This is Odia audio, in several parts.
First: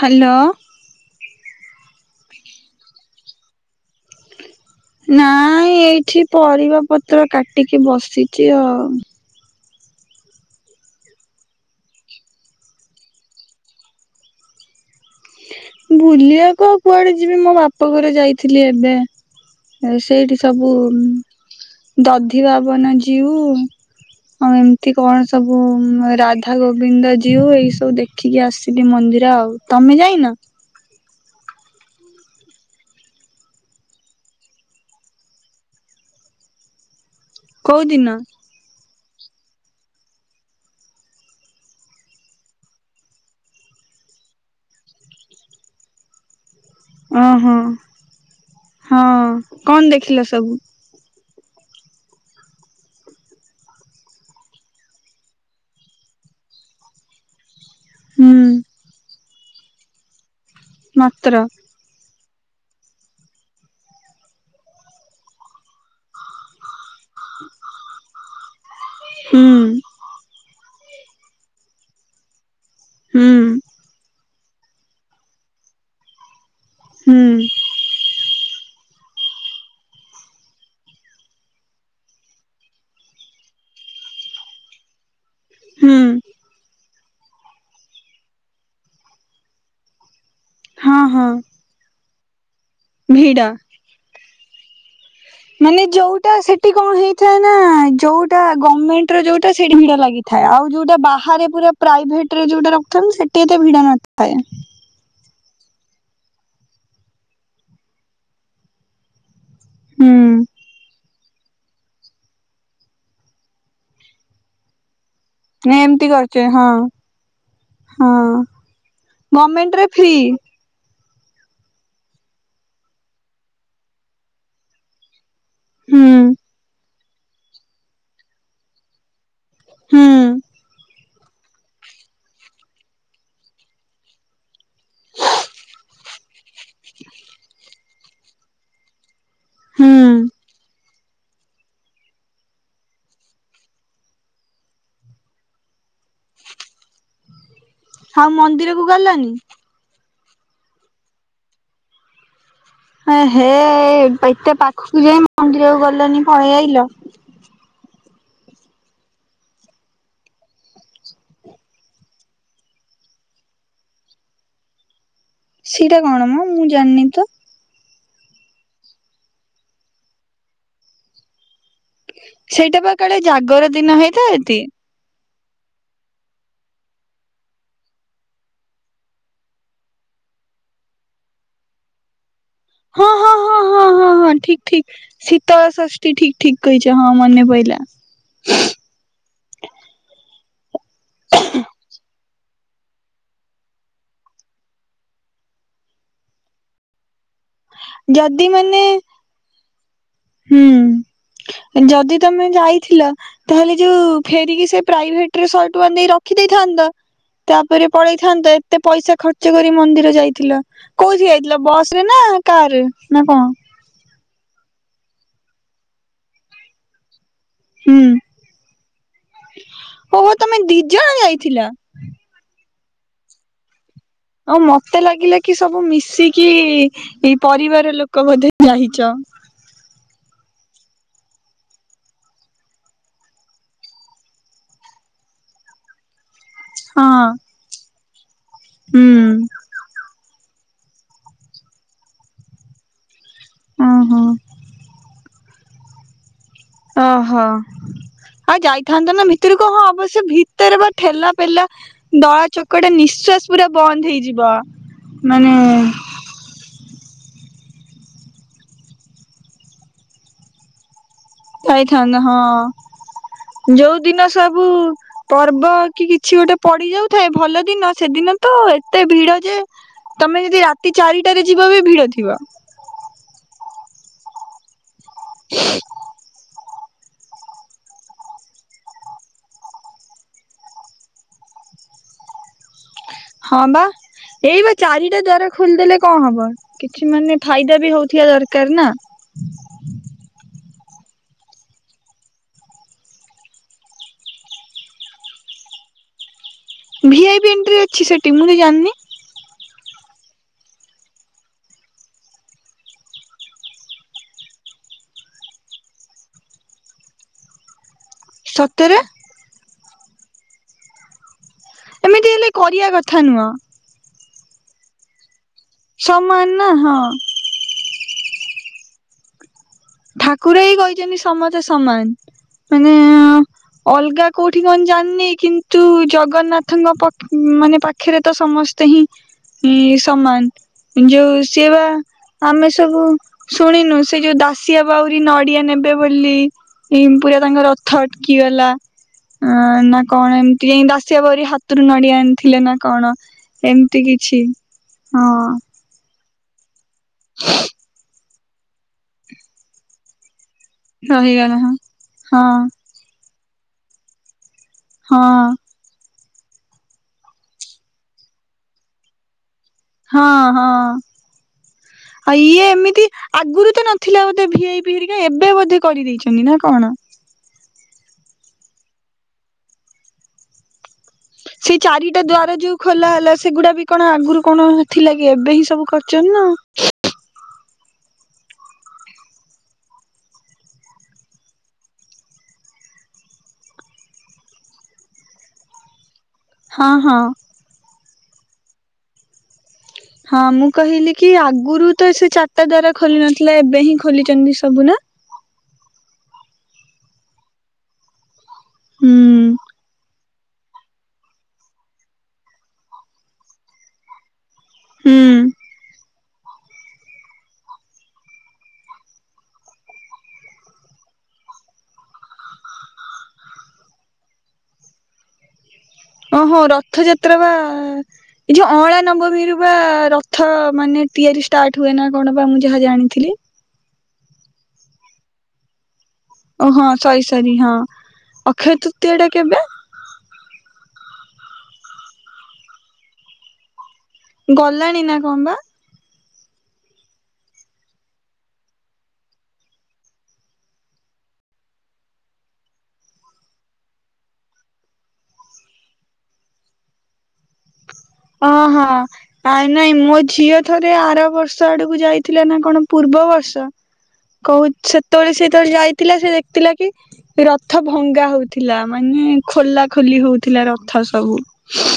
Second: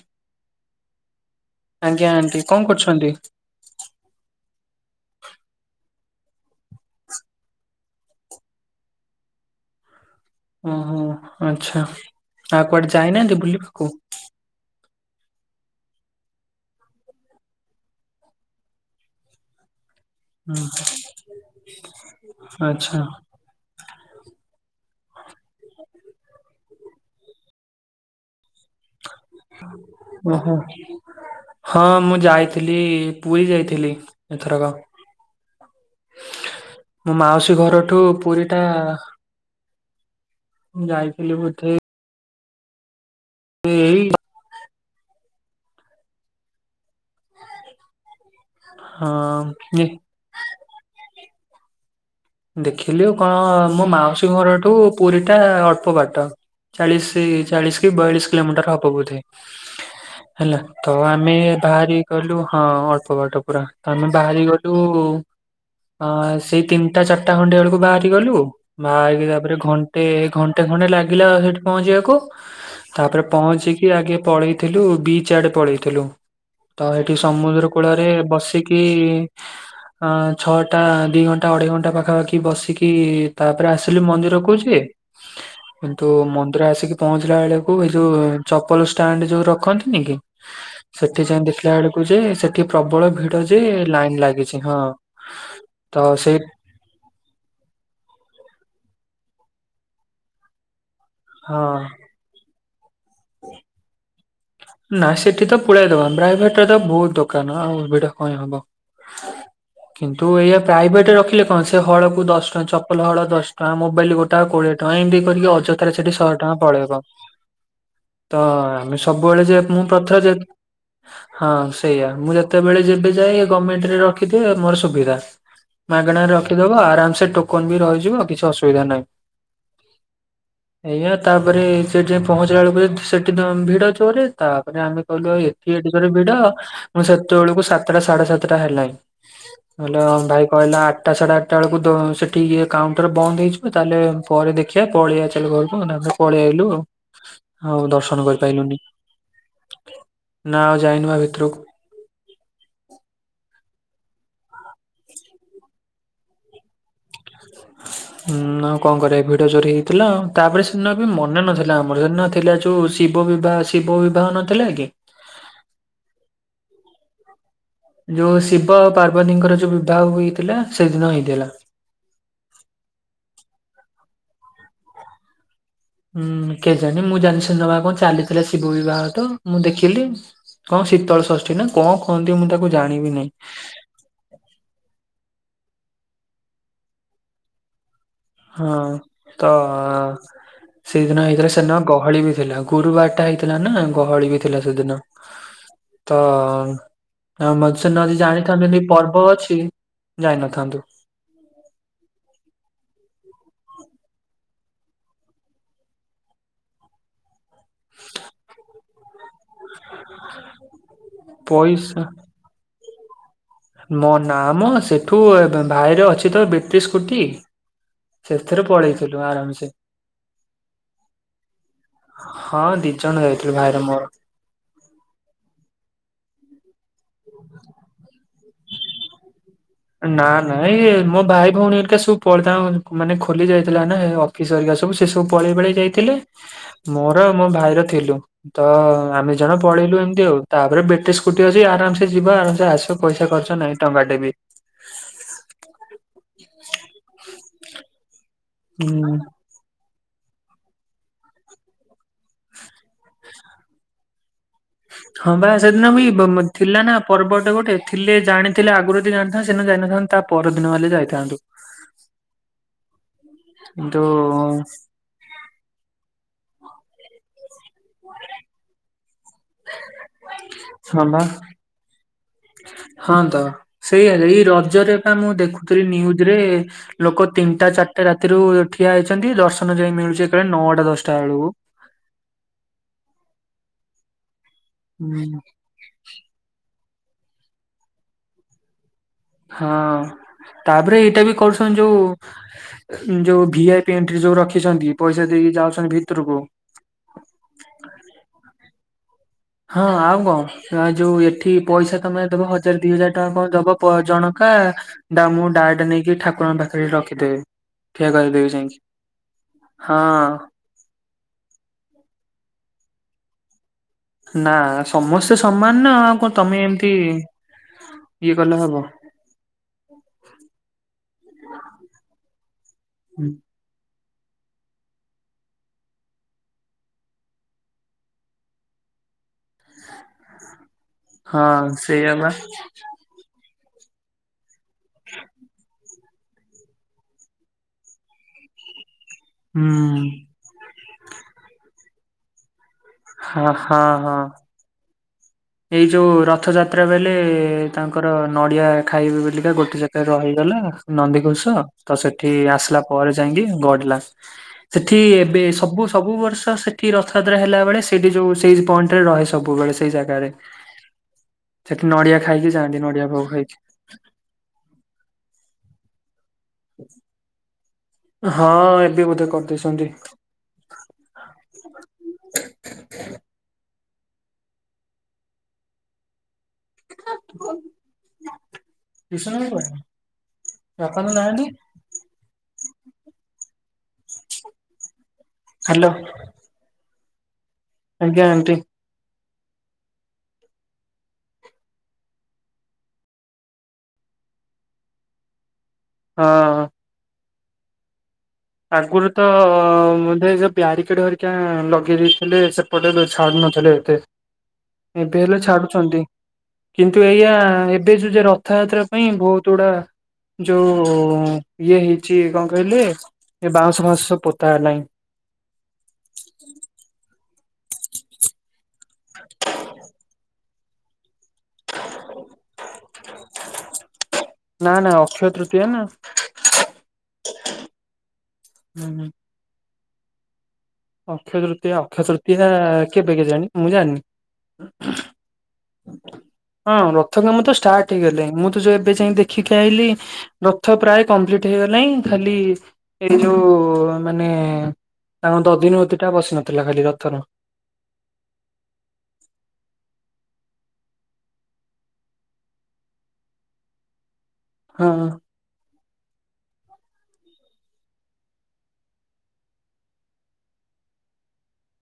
ହାଲୋ। ଆଜ୍ଞା ଆଣ୍ଟି ଙ୍କ କରୁଚନ୍ତି? ନାଇଁ ଏଇଠି ପରିବା ପତ୍ର କାଟିକି ବସିଚି ଆଉ। ଓହୋ ଆଛା ଆଉ କୁଆଡେ ଯାଇନାହାନ୍ତି ବୁଲିବାକୁ? ବୁଲିବାକୁ ଆଉ କୁଆଡେ ଯିବି ମୋ ବାପା ଘରେ ଯାଇଥିଲି ଏବେ। ତାପରେ ସେଇଠି ହୁଁ ସବୁ ଦଧି ଭାବନା ଆଚ୍ଛା ଯିଉ ଆଉ ଏମତି କଣ ସବୁ ରାଧା ଗୋବିନ୍ଦ ଜିଉ ଏଇ ସବୁ ଦେଖିକି ଆସିଲି ମନ୍ଦିର ଆଉ। ତମେ ଯାଇ ଓହୋ ହଁ ମୁଁ ଯାଇଥିଲି, ପୁରୀ ଯାଇଥିଲି ଏଥରକ। [inaudible] ମୋ ମାଉସୀ କୋଉ ଘରଠୁ ଦିନ? ପୁରୀ ଟା [inaudible] ଯାଇଥିଲି ବଧେଇ ଏଇ ଓହୋ, ହଁ କଣ ଦେଖିଲା ସବୁ? ଦେଖିଲୁ କଣ, ମୋ ମାଉସୀ ଘରଠୁ ପୁରୀ ଟା ଅଳ୍ପ ବାଟ। ଚାଳିଶ, ଚାଳିଶ କି ବୟାଳିଶ ହୁଁ କିଲୋମିଟର ହବ ବୋଧେ ହେଲା। ତ ମାତ୍ର ଆମେ ବାହାରି ଗଲୁ ହଁ, ଅଳ୍ପ ବାଟ ପୁରା ତ ଆମେ ବାହାରି ଗଲୁ ଅ ସେଇ ତିନିଟା ଚାରିଟା ଖଣ୍ଟେ ବେଳକୁ ବାହାରି ଗଲୁ, ବାହାରିକି ହୁଁ ତାପରେ ଘଣ୍ଟେ ଘ ଗୋଟେ ଖଣ୍ଡେ ଲାଗିଲା ସେଠି ପହଞ୍ଚିବାକୁ, ତାପରେ ହୁଁ ପହଞ୍ଚିକି ଆଗେ ପଳେଇଥିଲୁ ବିଚ୍ ଆଡେ ପଳେଇଥିଲୁ। ତ ଏଠି ହୁଁ ସମୁଦ୍ର କୂଳରେ ବସିକି, ଅ ଛଅଟା ଦି ଘଣ୍ଟା ଅଢେଇ ଘଣ୍ଟା ଟା ପାଖାପାଖି ବସିକି ତାପରେ ଆସିଲି ମନ୍ଦିର କହୁଛି ହୁଁ କିନ୍ତୁ ମନ୍ଦିର ଆସିକି ପହଞ୍ଚିଲା ବେଳେକୁ ଏ ଯୋଉ ଚପଲଷ୍ଟାଣ୍ଡ ଯୋଉ ରଖନ୍ତି ନ କି, ହଁ ସେଠି ହଁ ଯାଇ ଦେଖିଲା ବେଳକୁ ଯେ ଏଠି ପ୍ରବଳ ଭିଡ ଯେ ଲାଇନ୍ ଲାଗିଛି। ହଁ, ମାନେ ତ ଯୋଉଟା ସେଇ ସେଠି କଣ ହେଇଥାଏ ନା ଯୋଉଟା ଗମେଣ୍ଟ ର ଯୋଉଟା ସେ ଭିଡ ଲାଗିଥାଏ। ଆଉ ଯୋଉଟା ବା ରେ ହଁ ପୁରା ପ୍ରାଇଭେଟ ରେ ଯୋଉଟା ରଖିନ୍ତି, ସେଠି ଏତେ ଭିଡ ନଥାଏ। ନା ସେଠି ତ ପଳାଇ ଦବା ବାଇଭଟରେ ତ ବହୁତ ଦୋକାନ ଆଉଟା କ ହବ। ହୁଁ କିନ୍ତୁ ଏଇା ପ୍ରାଇଭେଟରେ ରଖିଲେ କଣ, ସେ ହଳକୁ ଦଶ ଟଙ୍କା, ଚପଲ ହଳ ଦଶ ଟଙ୍କା, ମୋବାଇଲ ଗୋଟେ କୋଡିଏ ଟଙ୍କା ଏମିତି କରିକି ନାଇଁ ଅଯଥାରେ ଏମିତି ସେଠି ଶହେ କରିଚେ ଟଙ୍କା ହଁ ପଳେଇବ। ହଁ ତ ଆମେ ସବୁ ଗଭର୍ଣମେଣ୍ଟ ରେ ଫ୍ରି [unintelligible] ହଁ ସେଇଆ, ମୁଁ ଯେତେବେଳେ ଯେବେ ଯାଏ, ଗଭର୍ଣ୍ଣମେଣ୍ଟରେ ରି ମୋର ସୁବିଧା ହୁଁ ମାଗଣରେ ରଖିଦବ ଆରାମ ସେ ଟୋକନ ବି ରହିଯିବ କିଛି ଅସୁବିଧା ନାହିଁ। ହଁ। ଆଜ୍ଞା ତାପରେ ସେଠି ପହଞ୍ଚିଲା ବେଳକୁ ସେଠି ଭିଡ ଅଛି। ତୋରେ ତାପରେ ଆମେ କହିଲୁ ଏଠି ଏଠିକୋରେ ଭିଡ। ମୁଁ ସେତେବେଳକୁ ସାତଟା ସାଢେ ସାତଟା ହେଲାଣି। ହେଲେ ହୁଁ ଭାଇ କହିଲା ଆଠଟା ସାଢ଼େ ଆଠଟା ବେଳକୁ ସେଠି ଇଏ କାଉଣ୍ଟର ବନ୍ଦ ହେଇଯିବ। ତାହେଲେ ପରେ ଦେଖିବା, ପଳେଇ ଚାଲେଲେ ଘରକୁ ନଲେ ପଳେଇ ଆଇଲୁ ଆଉ ଦର୍ଶନ କରିପାରଲୁନି। ମିଳିଲାନି। ନା ଆଉ ଯାଇନବା ଭିତରକୁ। ହେ ଏତେ ପାଖକୁ ଯାଇ ମନ୍ଦିରକୁ ଗଲନି ପଳେଇ ଆଇଲ। [inaudible] ହୁଁ ଆଉ କଣ କରିବା ଭିଡି ଚୋରି ହେଇଥିଲା, ତାପରେ ସେଦିନ ବି ମନେ ନଥିଲା ଆମର ସେଦ ଥିଲା ଯୋଉ ଶିବ ବିବାହ, ଶିବ ବିବାହ ନଥିଲା କି ସେଇଟା କଣ ମ ମୁଁ ଜାଣିନି ତ। ଯୋଉ ଶିବ ଆଉ ପାର୍ବତୀଙ୍କର ଯୋଉ ବିବାହ ହେଇଥିଲା, ସେଦିନ ହେଇଥିଲା। ସେଇଟା ବା କାଳେ ଜାଗର ଦିନ ହେଇଥାଏ ଟି। ହୁଁ କେଜାଣୀ ମୁଁ ଜାଣିନି ସେଦିନ କଣ ଚାଲିଥିଲା ଶିବ ବିବାହ ତ, ମୁଁ ଦେଖିଲି। କଣ ଶୀତଳ ଷଷ୍ଠୀ ନା କଣ କହନ୍ତି ମୁଁ ତାକୁ ହଁ, ଜାଣିବି ନାହିଁ। ହଁ, ହଁ, ହଁ, ହଁ, ହଁ ଠିକ। ଠିକ। ଶୀତଳ ଷଷ୍ଠୀ ଠିକ, ଠିକ କହିଛ। ହଁ ମନେ ପଇଲା। ହଁ, ତ ସେଦିନ ହେଇଥିଲା ସେଦିନ ଗହଳି ବି ଥିଲା। ଗୁରୁବାରଟା ହେଇଥିଲା ନା, ଗହଳି ବି ଥିଲା ସେଦିନ। ତ ମଦ ଯଦି ମାନେ ଜାଣିଥାନ୍ତେ ପର୍ବ ଅଛି ହୁଁ ଜାଇନଥାନ୍ତୁ ଯଦି ତମେ ଯାଇଥିଲ ତାହେଲେ ଯୋଉ ଫେରିକି ସେ ପ୍ରାଇଭେଟରେ ସହେ ଟଙ୍କା ଦେଇ ରଖିଦେଇଥାନ୍ତା। ତାପରେ ପଳେଇଥାନ୍ତ ଏତେ ପଇସା ଖର୍ଚ୍ଚ ଖର୍ଚ୍ଚ କରି ମନ୍ଦିର ଯାଇଥିଲ କଉଥି ଯାଇଥିଲ ବସ୍ ପଇସା ରେ ନା କାର୍ ରେ ନା କଣ? ମୋ ନାଁ ମ ସେଠୁ ଅ-ଭାଇର ଅଛି ତ ବେଟ୍ରୀ ସ୍କୁଟି ହୁଁ ସେଥିରେ ପଳେଇଥିଲୁ ଆରାମ୍ ସେ। ଓହୋ ତମେ ଦି ଜଣ ଯାଇଥିଲ। ହଁ ଦି ଜଣ ଯାଇଥିଲୁ ଭାଇର ମୋର। ଅଉ ମତେ ଲାଗିଲା କି ସବୁ ମିଶିକି ପରିବାର ଲୋକ ବୋଧେ ଯାଇଚ। ନା- ନା ଏଇ ମୋ ଭାଇ ଭଉଣୀ ହେରିକା ସବୁ ପଳେ [unintelligible] ତାଙ୍କ ମାନେ ଖୋଲି ଯାଇଥିଲା ନା ଏ-ଅଫ୍ ଅଫିସ୍ ହେରକା ସବୁ ସେ ସବୁ ପଳେଇ ପାଳେଇ ଯାଇଥିଲେ ହଁ ମୋର ମୋ ଭାଇର ଥିଲୁ ତ ଆମେ ହୁଁ ଜଣ ପଳେଇୁ ଏମିତି ଆଉ ତାପରେ ବେଟ୍ରୀ ସ୍କୁଟି ଅଛି ଆରାମ୍ ସେ ଯିବ ଆରାମ୍ ସେ ଆସିବ ପଇସା ଖର୍ଚ୍ଚ [unintelligible] ନାଇଁ ଟଙ୍କା ଓହୋ ଟେ ବି। ଓହୋ ଆଉ ହୁଁ। ଯାଇଥାନ୍ତ ନା ଭିତୁରୁକୁ ହଁ ଅବଶ୍ୟ ଭିତରେ ବା ଠେଲା ପେଲା ଦଳାଚକଟା ନିଶ୍ଵାସ ପୁରା ବନ୍ଦ୍ ହେଇଯିବ। ହଁ ବା ମାନେ ସେଦିନ ବି ବ-ମ୍ ଥିଲା ନା ପର୍ବଟେ ଗୋଟେ ଥିଲେ ଜାଣିଥିଲେ ଆଗୁରୁ ଯଦି ଜାଣିଥାନ୍ତି ସେଦିନ ଯାଇନଥାନ୍ତି ତା ପରଦିନ ହେଲେ ଯାଇ ଯାଇଥାନ୍ତ ହଁ ଯଉ କିନ୍ତୁ ଦିନ ସବୁ ପର୍ବ କି କିଛି ଗୋଟେ ପଡି ଯାଉଥାଏ ଭଲ ଦିନ ସେଦିନ ତ ଏତେ ଭିଡ ଯେ ତମେ ଯଦି ରାତି ହଁ ବା ଚାରିଟାରେ ଯିବ ବି ଭିଡ ଥିବ। ହଁ ତ ସେଇଆ ଏଇ ରଜରେ ପା ମୁଁ ଦେଖୁଥିଲି ନିଉଜ୍ ରେ ଲୋକ ତିନିଟା ଚାରିଟା ରାତିରୁ ଠିଆ ହେଇଚନ୍ତି ଦର୍ଶନ ଯାଇ ମିଳୁଚି ଏକାଳେ ନଅଟା ଦଶଟା ବେଳକୁ। ହଁ ବା ଏଇ ବା ଚାରିଟା ଦ୍ଵାରା ଖୋଲିଦେଲେ କଣ୍ ହବ କିଛି ମାନେ ଫାଇଦା ବି ହଉଥିବା ଦରକାର୍ ନା। ହଁ ତାପରେ ଏଇଟା ବି କରୁସନ୍ ଯଉ ଯଉ ଭିଆଇପି ଏଣ୍ଟ୍ରି ଯଉ ରଖିଚନ୍ତି ପଇସା ଦେଇକି ଯାଉଚନ୍ତି ଭିତରକୁ। ଭିଆଇପି ଏଣ୍ଟ୍ରି ଅଛି ସେଠି ମୁଁ ତ ଜାଣିନି। ହଁ ଆଉ କଣ୍। [unintelligible] ଯଉ ଏଠି ପଇସା ତମେ ଦବ ହଜାର ଦି ହଜାର ଟଙ୍କା କଣ ଦବ ପ-ଜଣକା ଡା- ମୁଁ ଡାଏଟ୍ ନେଇକି ଠାକୁରଙ୍କ ପାଖରେ ରଖିଦେବି ଠିଆ କର୍ [unintelligible] ସତରେ ହଁ। ଏମିତି ହେଲେ କରିବା କଥା ନୁହଁ। ନା ସମସ୍ତେ ସମାନ୍ ନା ଆଉ କଣ୍ ସମାନ ତମେ ନା ଏମିତି ହଁ ଇଏ କଲେ ହବ। ଠାକୁର ହିଁ କହିଚନ୍ତି ସମସ୍ତେ ସମାନ୍ ମାନେ ଅଲଗା କଉଠି କଣ୍ ଜାଣିନି କିନ୍ତୁ ଜଗନ୍ନାଥଙ୍କ ପ- ମାନେ ପା ଖେରେ ତ ସମସ୍ତେ ହିଁ ସମାନ୍ ଯଉ ହଁ ସିଏ ବା ସେଇଆ ଆମେ ତାକୁ ଶୁଣିନୁ ସେ ଯଉ ଦାସିଆ ବାଉରି ନଡିଆ ନେବେ ବୋଲି ଏ ପୁରା ତାଙ୍କର ରଥ ଅଟକି ଗଲା ଆଁ- ନା ହୁଁ କଣ୍ ଏମ୍ ତି ଦାସିଆ ବାଉରି ହାତୁରୁ ନଡିଆ ଆଣିଥିଲେ ନା କଣ ହଁ ହଁ ଏମିତି ହଁ। କିଛି। ହଁ। ଏଇ ଯଉ ରଥଯାତ୍ରା ବେଲେ ତାଙ୍କର ନଡ଼ିଆ ଖାଇବେ ବେଲିକା ଗୋଟେ ଜାଗାରେ ରହିଗଲା ନନ୍ଦିଘୋଷ ରହିଗଲା ହଁ ତ ସେଠି ହଁ ଆସିଲା ପରେ ଯାଇଁକି ଗଡିଲା ସେଥି ହଁ ଏବେ ସବୁ-ସବୁ ବର୍ଷ ସେ ଠି ରଥଯାତ୍ରା ହେଲା ବଳେ ସେଇଠି ଯଉ ସେଇ ପଏଣ୍ଟ୍ ଟାରେ ସବୁବେଳେ ସେଠି। ସେଇ ଜାଗାରେ। ହଁ-ହଁ ନଡିଆ ଆଉ ଖାଇକି ଇଏ ଯାଆନ୍ତି ନଡିଆ ଏମିତି ଭୋଗ ଖାଇକି। ଆଗୁରୁ ତ ନ ଥିଲା ବୋଧେ ଭିଆଇପି ହେରିକା ଏବେ ବୋଧେ କରିଦେଇଚନ୍ତି ନା କଣ? ହଁ ଏବେ ବୋଧେ କରିଦେଇଚନ୍ତି। ସେଇ ଚାରିଟା ଦ୍ଵାର ଯଉ ଖୋଲା ହେଲା ସେଗୁଡା ବି କଣ ଆଗୁରୁ କଣ ଥିଲା କି ଏବେ ହିଁ ସବୁ କରିଚନ୍ତି ନା ଆଉ। [inaudible] ହାଲୋ। ହଁ-ହଁ। ଆଜ୍ଞା ଆଣ୍ଟି। ହଁ ମୁଁ କହିଲି କି ଆଗୁରୁ ତ ସେ ଚାରିଟା ଦ୍ଵାରା ଖୋଲି ନଥିଲା ଏବେ ହିଁ ଖୋଲିଚନ୍ତି ସବୁ ନା? ହଁ। ଆଗରୁ ହୁଁ ତ ବୋଧେ ସେ ବ୍ୟାରିଗେଟ ଘରିକା ଲଗେଇ ଦେଇଥିଲେ ସେପଟେ ଛାଡୁ ନଥିଲେ ଏତେ। ହୁଁ ଏବେ ହେଲେ ଛାଡୁଛନ୍ତି। କିନ୍ତୁ ଏଇଆ ଏବେ ଯେ ରଥଯାତ୍ରା ପାଇଁ ବହୁତ ଗୁଡା ଯୋଉ ଇଏ ହେଇଛି କଣ କହିଲେ ଏ ବାଉଁଶ ଫାଉଁଶ ସବୁ ପୋତା ହେଲାଣି। ଓହୋ ରଥଯାତ୍ରା ବା ଏ ଯୋଉ ଅଁଳା ନବମୀରୁ ବା ର ଥ ମାନେ ତିଆରି ଷ୍ଟାର୍ଟ ହୁଏ ନା କଣ ବା ମୁଁ ଯାହା ଜାଣିଥିଲି। ନାଁ ନାଁ ଅକ୍ଷୟ ତୃତୀୟା ନା। ଓ ହଁ ସରି ସରି ହଁ ଅକ୍ଷୟ ତୃତୀୟ ଟା କେବେ? ଅକ୍ଷୟ ତୃତୀୟା ଅକ୍ଷୟ ତୃତୀୟା କେବେ କେଜାଣି ମୁଁ ଜାଣିନି। ଗଲାଣି ନା କଣ ବା? ହଁ ରଥ କାମ ତ ଷ୍ଟାର୍ଟ ହେଇଗଲାଣି ମୁଁ ତ ଯୋଉ ଏବେ ଯାଇ ଦେଖିକି ଆଇଲି। ରଥ ପ୍ରାୟ କମ୍ପ୍ଲିଟ ହେଇଗଲାଣି ଖାଲି ଏଇ ଯୋଉ ମାନେ ତାଙ୍କ ଦଧିନଉତି ଟା ବସି ନଥିଲା ଖାଲି ରଥର। ଓହୋ। ନାଇଁ ନାଇଁ ମୋ ଝିଅ ଥରେ ଆର ବର୍ଷ ଆଡକୁ ଯାଇଥିଲା ନା କଣ ପୂର୍ବ ବର୍ଷ। [inaudible] କହୁ ସେତେବେଳେ ସେ ଯେତେବେଳେ ଯାଇଥିଲା ସେ ଦେଖିଥିଲା କି ରଥ ଭଙ୍ଗା ହଉଥିଲା ମାନେ ଖୋଲା ଖୋଲି ହଉଥିଲା ରଥ ସବୁ। [inaudible]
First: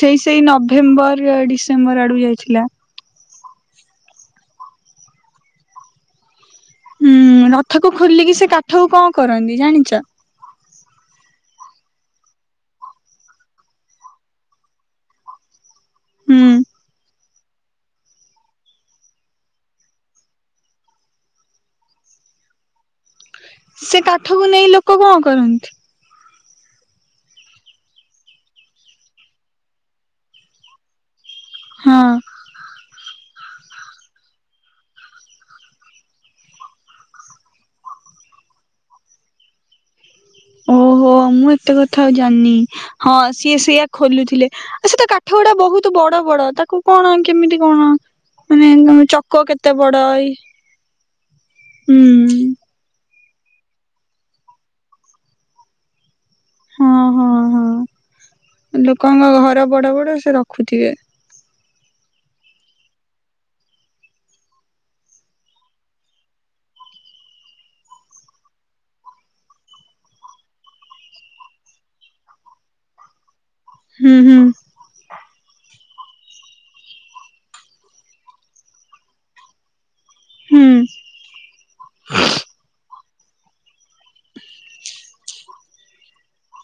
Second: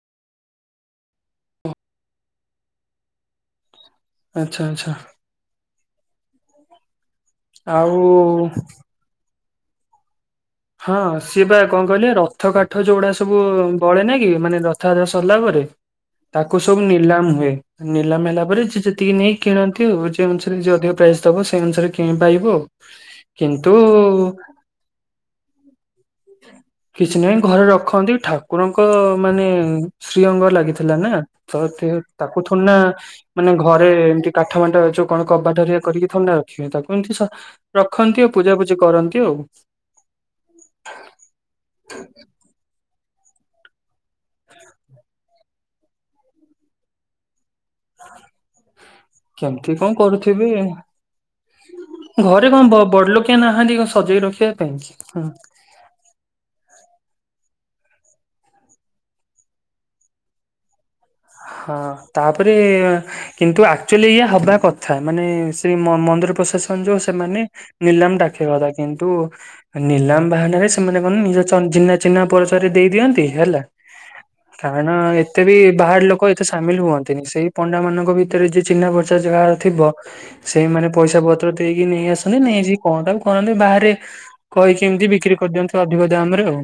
ସେଇ ସେଇ ନଭେମ୍ବର ଡିସେମ୍ବର ଆଡକୁ ଯାଇଥିଲା। ଆଚ୍ଛା ଆଚ୍ଛା। ହୁଁ ରଥକୁ ଆଉ ଖୋଲିକି ସେ କାଠକୁ କଣ କରନ୍ତି ଜାଣିଛ? ହଁ ସିଏ ବା କଣ କହିଲେ ରଥ କାଠ ଯୋଉଗୁଡା ସବୁ ବଳେ ନା କି ମାନେ ରଥଯାତ୍ରା ସରିଲା ପରେ ହୁଁ ତାକୁ ସବୁ ନିଲାମ୍ ହୁଏ। ନିଲାମ୍ ହେଲା ପରେ ଯିଏ ଯେତିକି ନେଇ କିଣନ୍ତି ଆଉ ଅନୁସାରେ ଯିଏ ଅଧିକ ପ୍ରାଇସ୍ ଦବ ସେଇ ଅନୁସାରେ କିଣି ପାରିବ ଆଉ। [unintelligible] ସେ କାଠକୁ ନେଇ ଲୋକ କଣ କରନ୍ତି? [inaudible] କିଛି ନାହିଁ ଘରେ ରଖନ୍ତି ଠାକୁରଙ୍କ ମାନେ ଶ୍ରୀ ଅଙ୍ଗ ଲାଗିଥିଲା ନା। ସ ତିରେ ହଁ ତାକୁ ଥନା। ମାନେ ଘରେ ଏମିତି କାଠ ମାଣ୍ଟ ଯୋଉ କଣ କବାଟରେ କରିକି ଥୋଉ ନାହାନ୍ତି ତାକୁ ଏମିତି ସ ରଖନ୍ତି ଆଉ ପୂଜାପୂଜି କରନ୍ତି ଆଉ। ଓହୋ ମୁଁ ଏତେ କଥା ଆଉ ଜାଣିନି ହଁ ସିଏ ସେୟଆ ଖୋଲୁଥିଲେ। ଆ ସେତ କାଠ ଗୁଡା ବହୁତ ବଡ ବଡ ତାକୁ କଣ କେମିତି କଣ ମାନେ ଚ କେମତି କଣ କରୁଥିବେ ହୁଁ। ଆଉ ଘରେ କଣ ବ ବଡ ଲୋକ କେହି ନାହାନ୍ତି କଣ ସଜେଇ ରଖିବା ପାଇଁ ହୁଁ। ହଁ ହଁ ହଁ ଲୋକଙ୍କ ଘର ବଡ ବଡ ସେ ରଖୁଥିବେ। ହଁ ତାପରେ କିନ୍ତୁ ଆକ୍ଚୁଲି ଏଇଆ ହବା କଥା ମାନେ ସେ ମ ମନ୍ଦିର ପ୍ରଶାସନ ଯୋଉ ସେମାନେ। ନିଲାମ ଡାକିବା କଥା କିନ୍ତୁ ନିଲାମ ବାହାନାରେ ସେମାନେ କଣ ନିଜ ଚିହ୍ନା ଚିହ୍ନା ପରିଚୟରେ ଦେଇ ଦିଅନ୍ତି ହେଲା। ହୁଁ ହୁଁ। କାରଣ ଏତେ ବି ବାହାର ଲୋକ। ଲୋକ ଏତେ ସାମିଲ ହୁଅନ୍ତିନି ସେଇ ପଣ୍ଡା ମାନଙ୍କ ଭିତରେ ଯିଏ ଚିହ୍ନା ପର୍ଚ ଯାହାର ଥିବ ହୁଁ ସେଇମାନେ ପଇସା ପତ୍ର ଦେଇକି ନେଇ ଆସନ୍ତି ନେଇ ଯାଇକି କଣ ତାକୁ କରନ୍ତି ବାହାରେ। କହିକି ଏମିତି ବିକ୍ରି କରିଦିଅନ୍ତି ଅଧିକ ଦାମ ରେ ଆଉ।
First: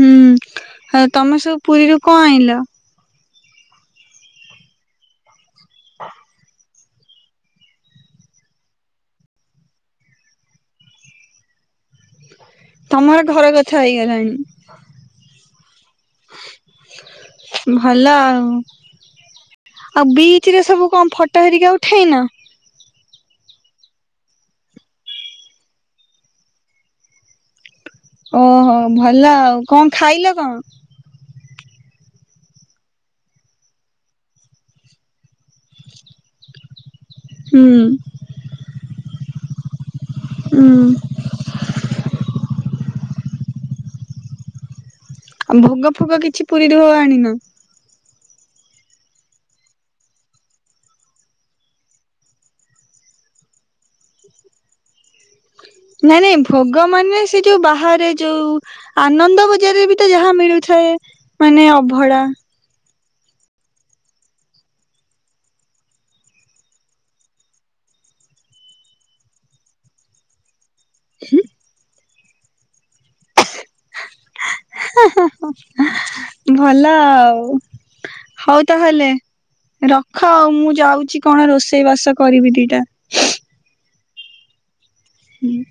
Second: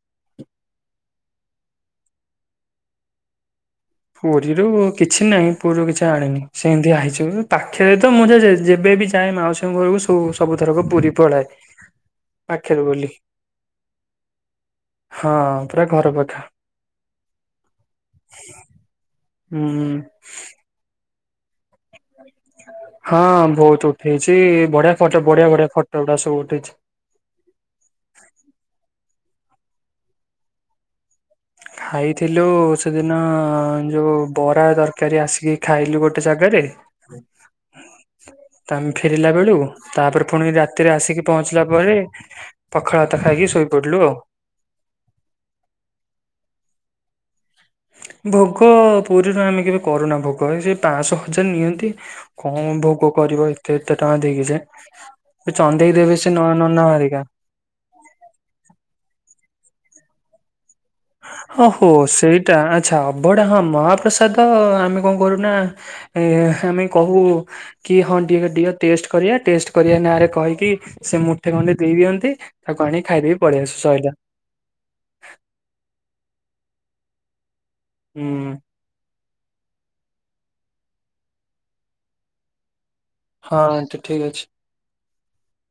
ହୁଁ ଆଉ ତମେ ସବୁ ପୁରୀରୁ କଣ ଆଣିଲ। ପୁରୀରୁ କିଛି ନାହିଁ ପୁରୀରୁ କିଛି ଆଣିନି। ସେମିତି ଆଇଛି ପାଖରେ ତ ମୁଁ ଯେ ଯେବେ ବିି ଯାଏ ମାଉସୀଙ୍କ ଘରକୁ ସ ସବୁଥରକୁ ପୁରୀ ପଳାଏ। ପାଖରେ ବୋଲି ତମର ଘର କଥା ହେଇଗଲାଣି। ହଁ ପୁରା ଘର ପାଖ। ଭଲ ଆଉ ହୁଁ ଆଉ ବିଚ ରେ ସବୁ କଣ ଫଟ ଘଟିକା ଉଠେଇନ। ହଁ ବହୁତ ଉଠେଇଛି ବଢିଆ ଫଟୋ ବଢିଆ ବଢିଆ ଫଟୋ ଗୁଡା ସବୁ ଉଠିଛି। ଓହୋ ଭଲ ଆଉ କଣ ଖାଇଲ କଣ? ଖାଇଥିଲୁ ସେଦିନ ଯୋଉ ବରା ତରକାରୀ ଆସିକି ଖାଇଲୁ ଗୋଟେ ଗୋଟେ ଜାଗାରେ ହୁଁ। ତାପରେ ଫେରିଲା ବେଳକୁ ତାପରେ ପୁଣି ହୁଁ। ରାତିରେ ଆସିକି ପହଞ୍ଚିଲା ପରେ ପଖାଳ ଭାତ ଖାଇକି ଶୋଇପଡିଲୁ ଆଉ। ଆଉ ଭୋଗ ଫୋଗ କିଛି ପୁରୀରୁ ଆଣିନ। ଭୋଗ ପୁରୀରୁ ଆମେ କେବେ କରୁନା ଭୋଗ ସେ ପାଞ୍ଚଶହ ହଜାର ନିଅନ୍ତି। କଣ ଭୋଗ କରିବ ଏତେ ଏତେ ଟଙ୍କା ଦେଇକି ଯେ। ସେ ଚନ୍ଦେଇ ନାଇଁ ଦେବେ ନାଇଁ ସେ ଭୋଗ ନନା ମାନେ ଘରିକା। ସେ ଯୋଉ ବାହାରେ ଯୋଉ ଆନନ୍ଦ ବଜାରରେ ବି ତ ଯାହା ମିଳୁଥାଏ। ହ ମାନେ ହୋ ଅଭଡା ସେଇଟା ଆଚ୍ଛା ଅବଢା ହଁ ମହାପ୍ରସାଦ ଆମେ କଣ କରୁନା ଏ ଆମେ କହୁ କି ହଁ ଟ ଟେଷ୍ଟ କରିବା ଟେଷ୍ଟ କରିବା ନାଁରେ କହିକି ସେ ମୁଠେ ଖଣ୍ଡେ ଦେଇ ଦିଅନ୍ତି ତାକୁ ଆଣିକି ଖାଇଦେଇ କି ପଲେଇ ଆସୁ ସଇଲା। ହେଁ ହେଁ ହେଁ ଭଲ ଆଉ। ହୁଁ। ହଉ ତାହେଲେ ରଖ ଆଉ ମୁଁ ଯାଉଛି କଣ ରୋଷେଇ ବାସ କରିବି ଦିଟା। ହଁ ଆଣ୍ଟି ଠିକ୍ ଅଛି। ହୁଁ।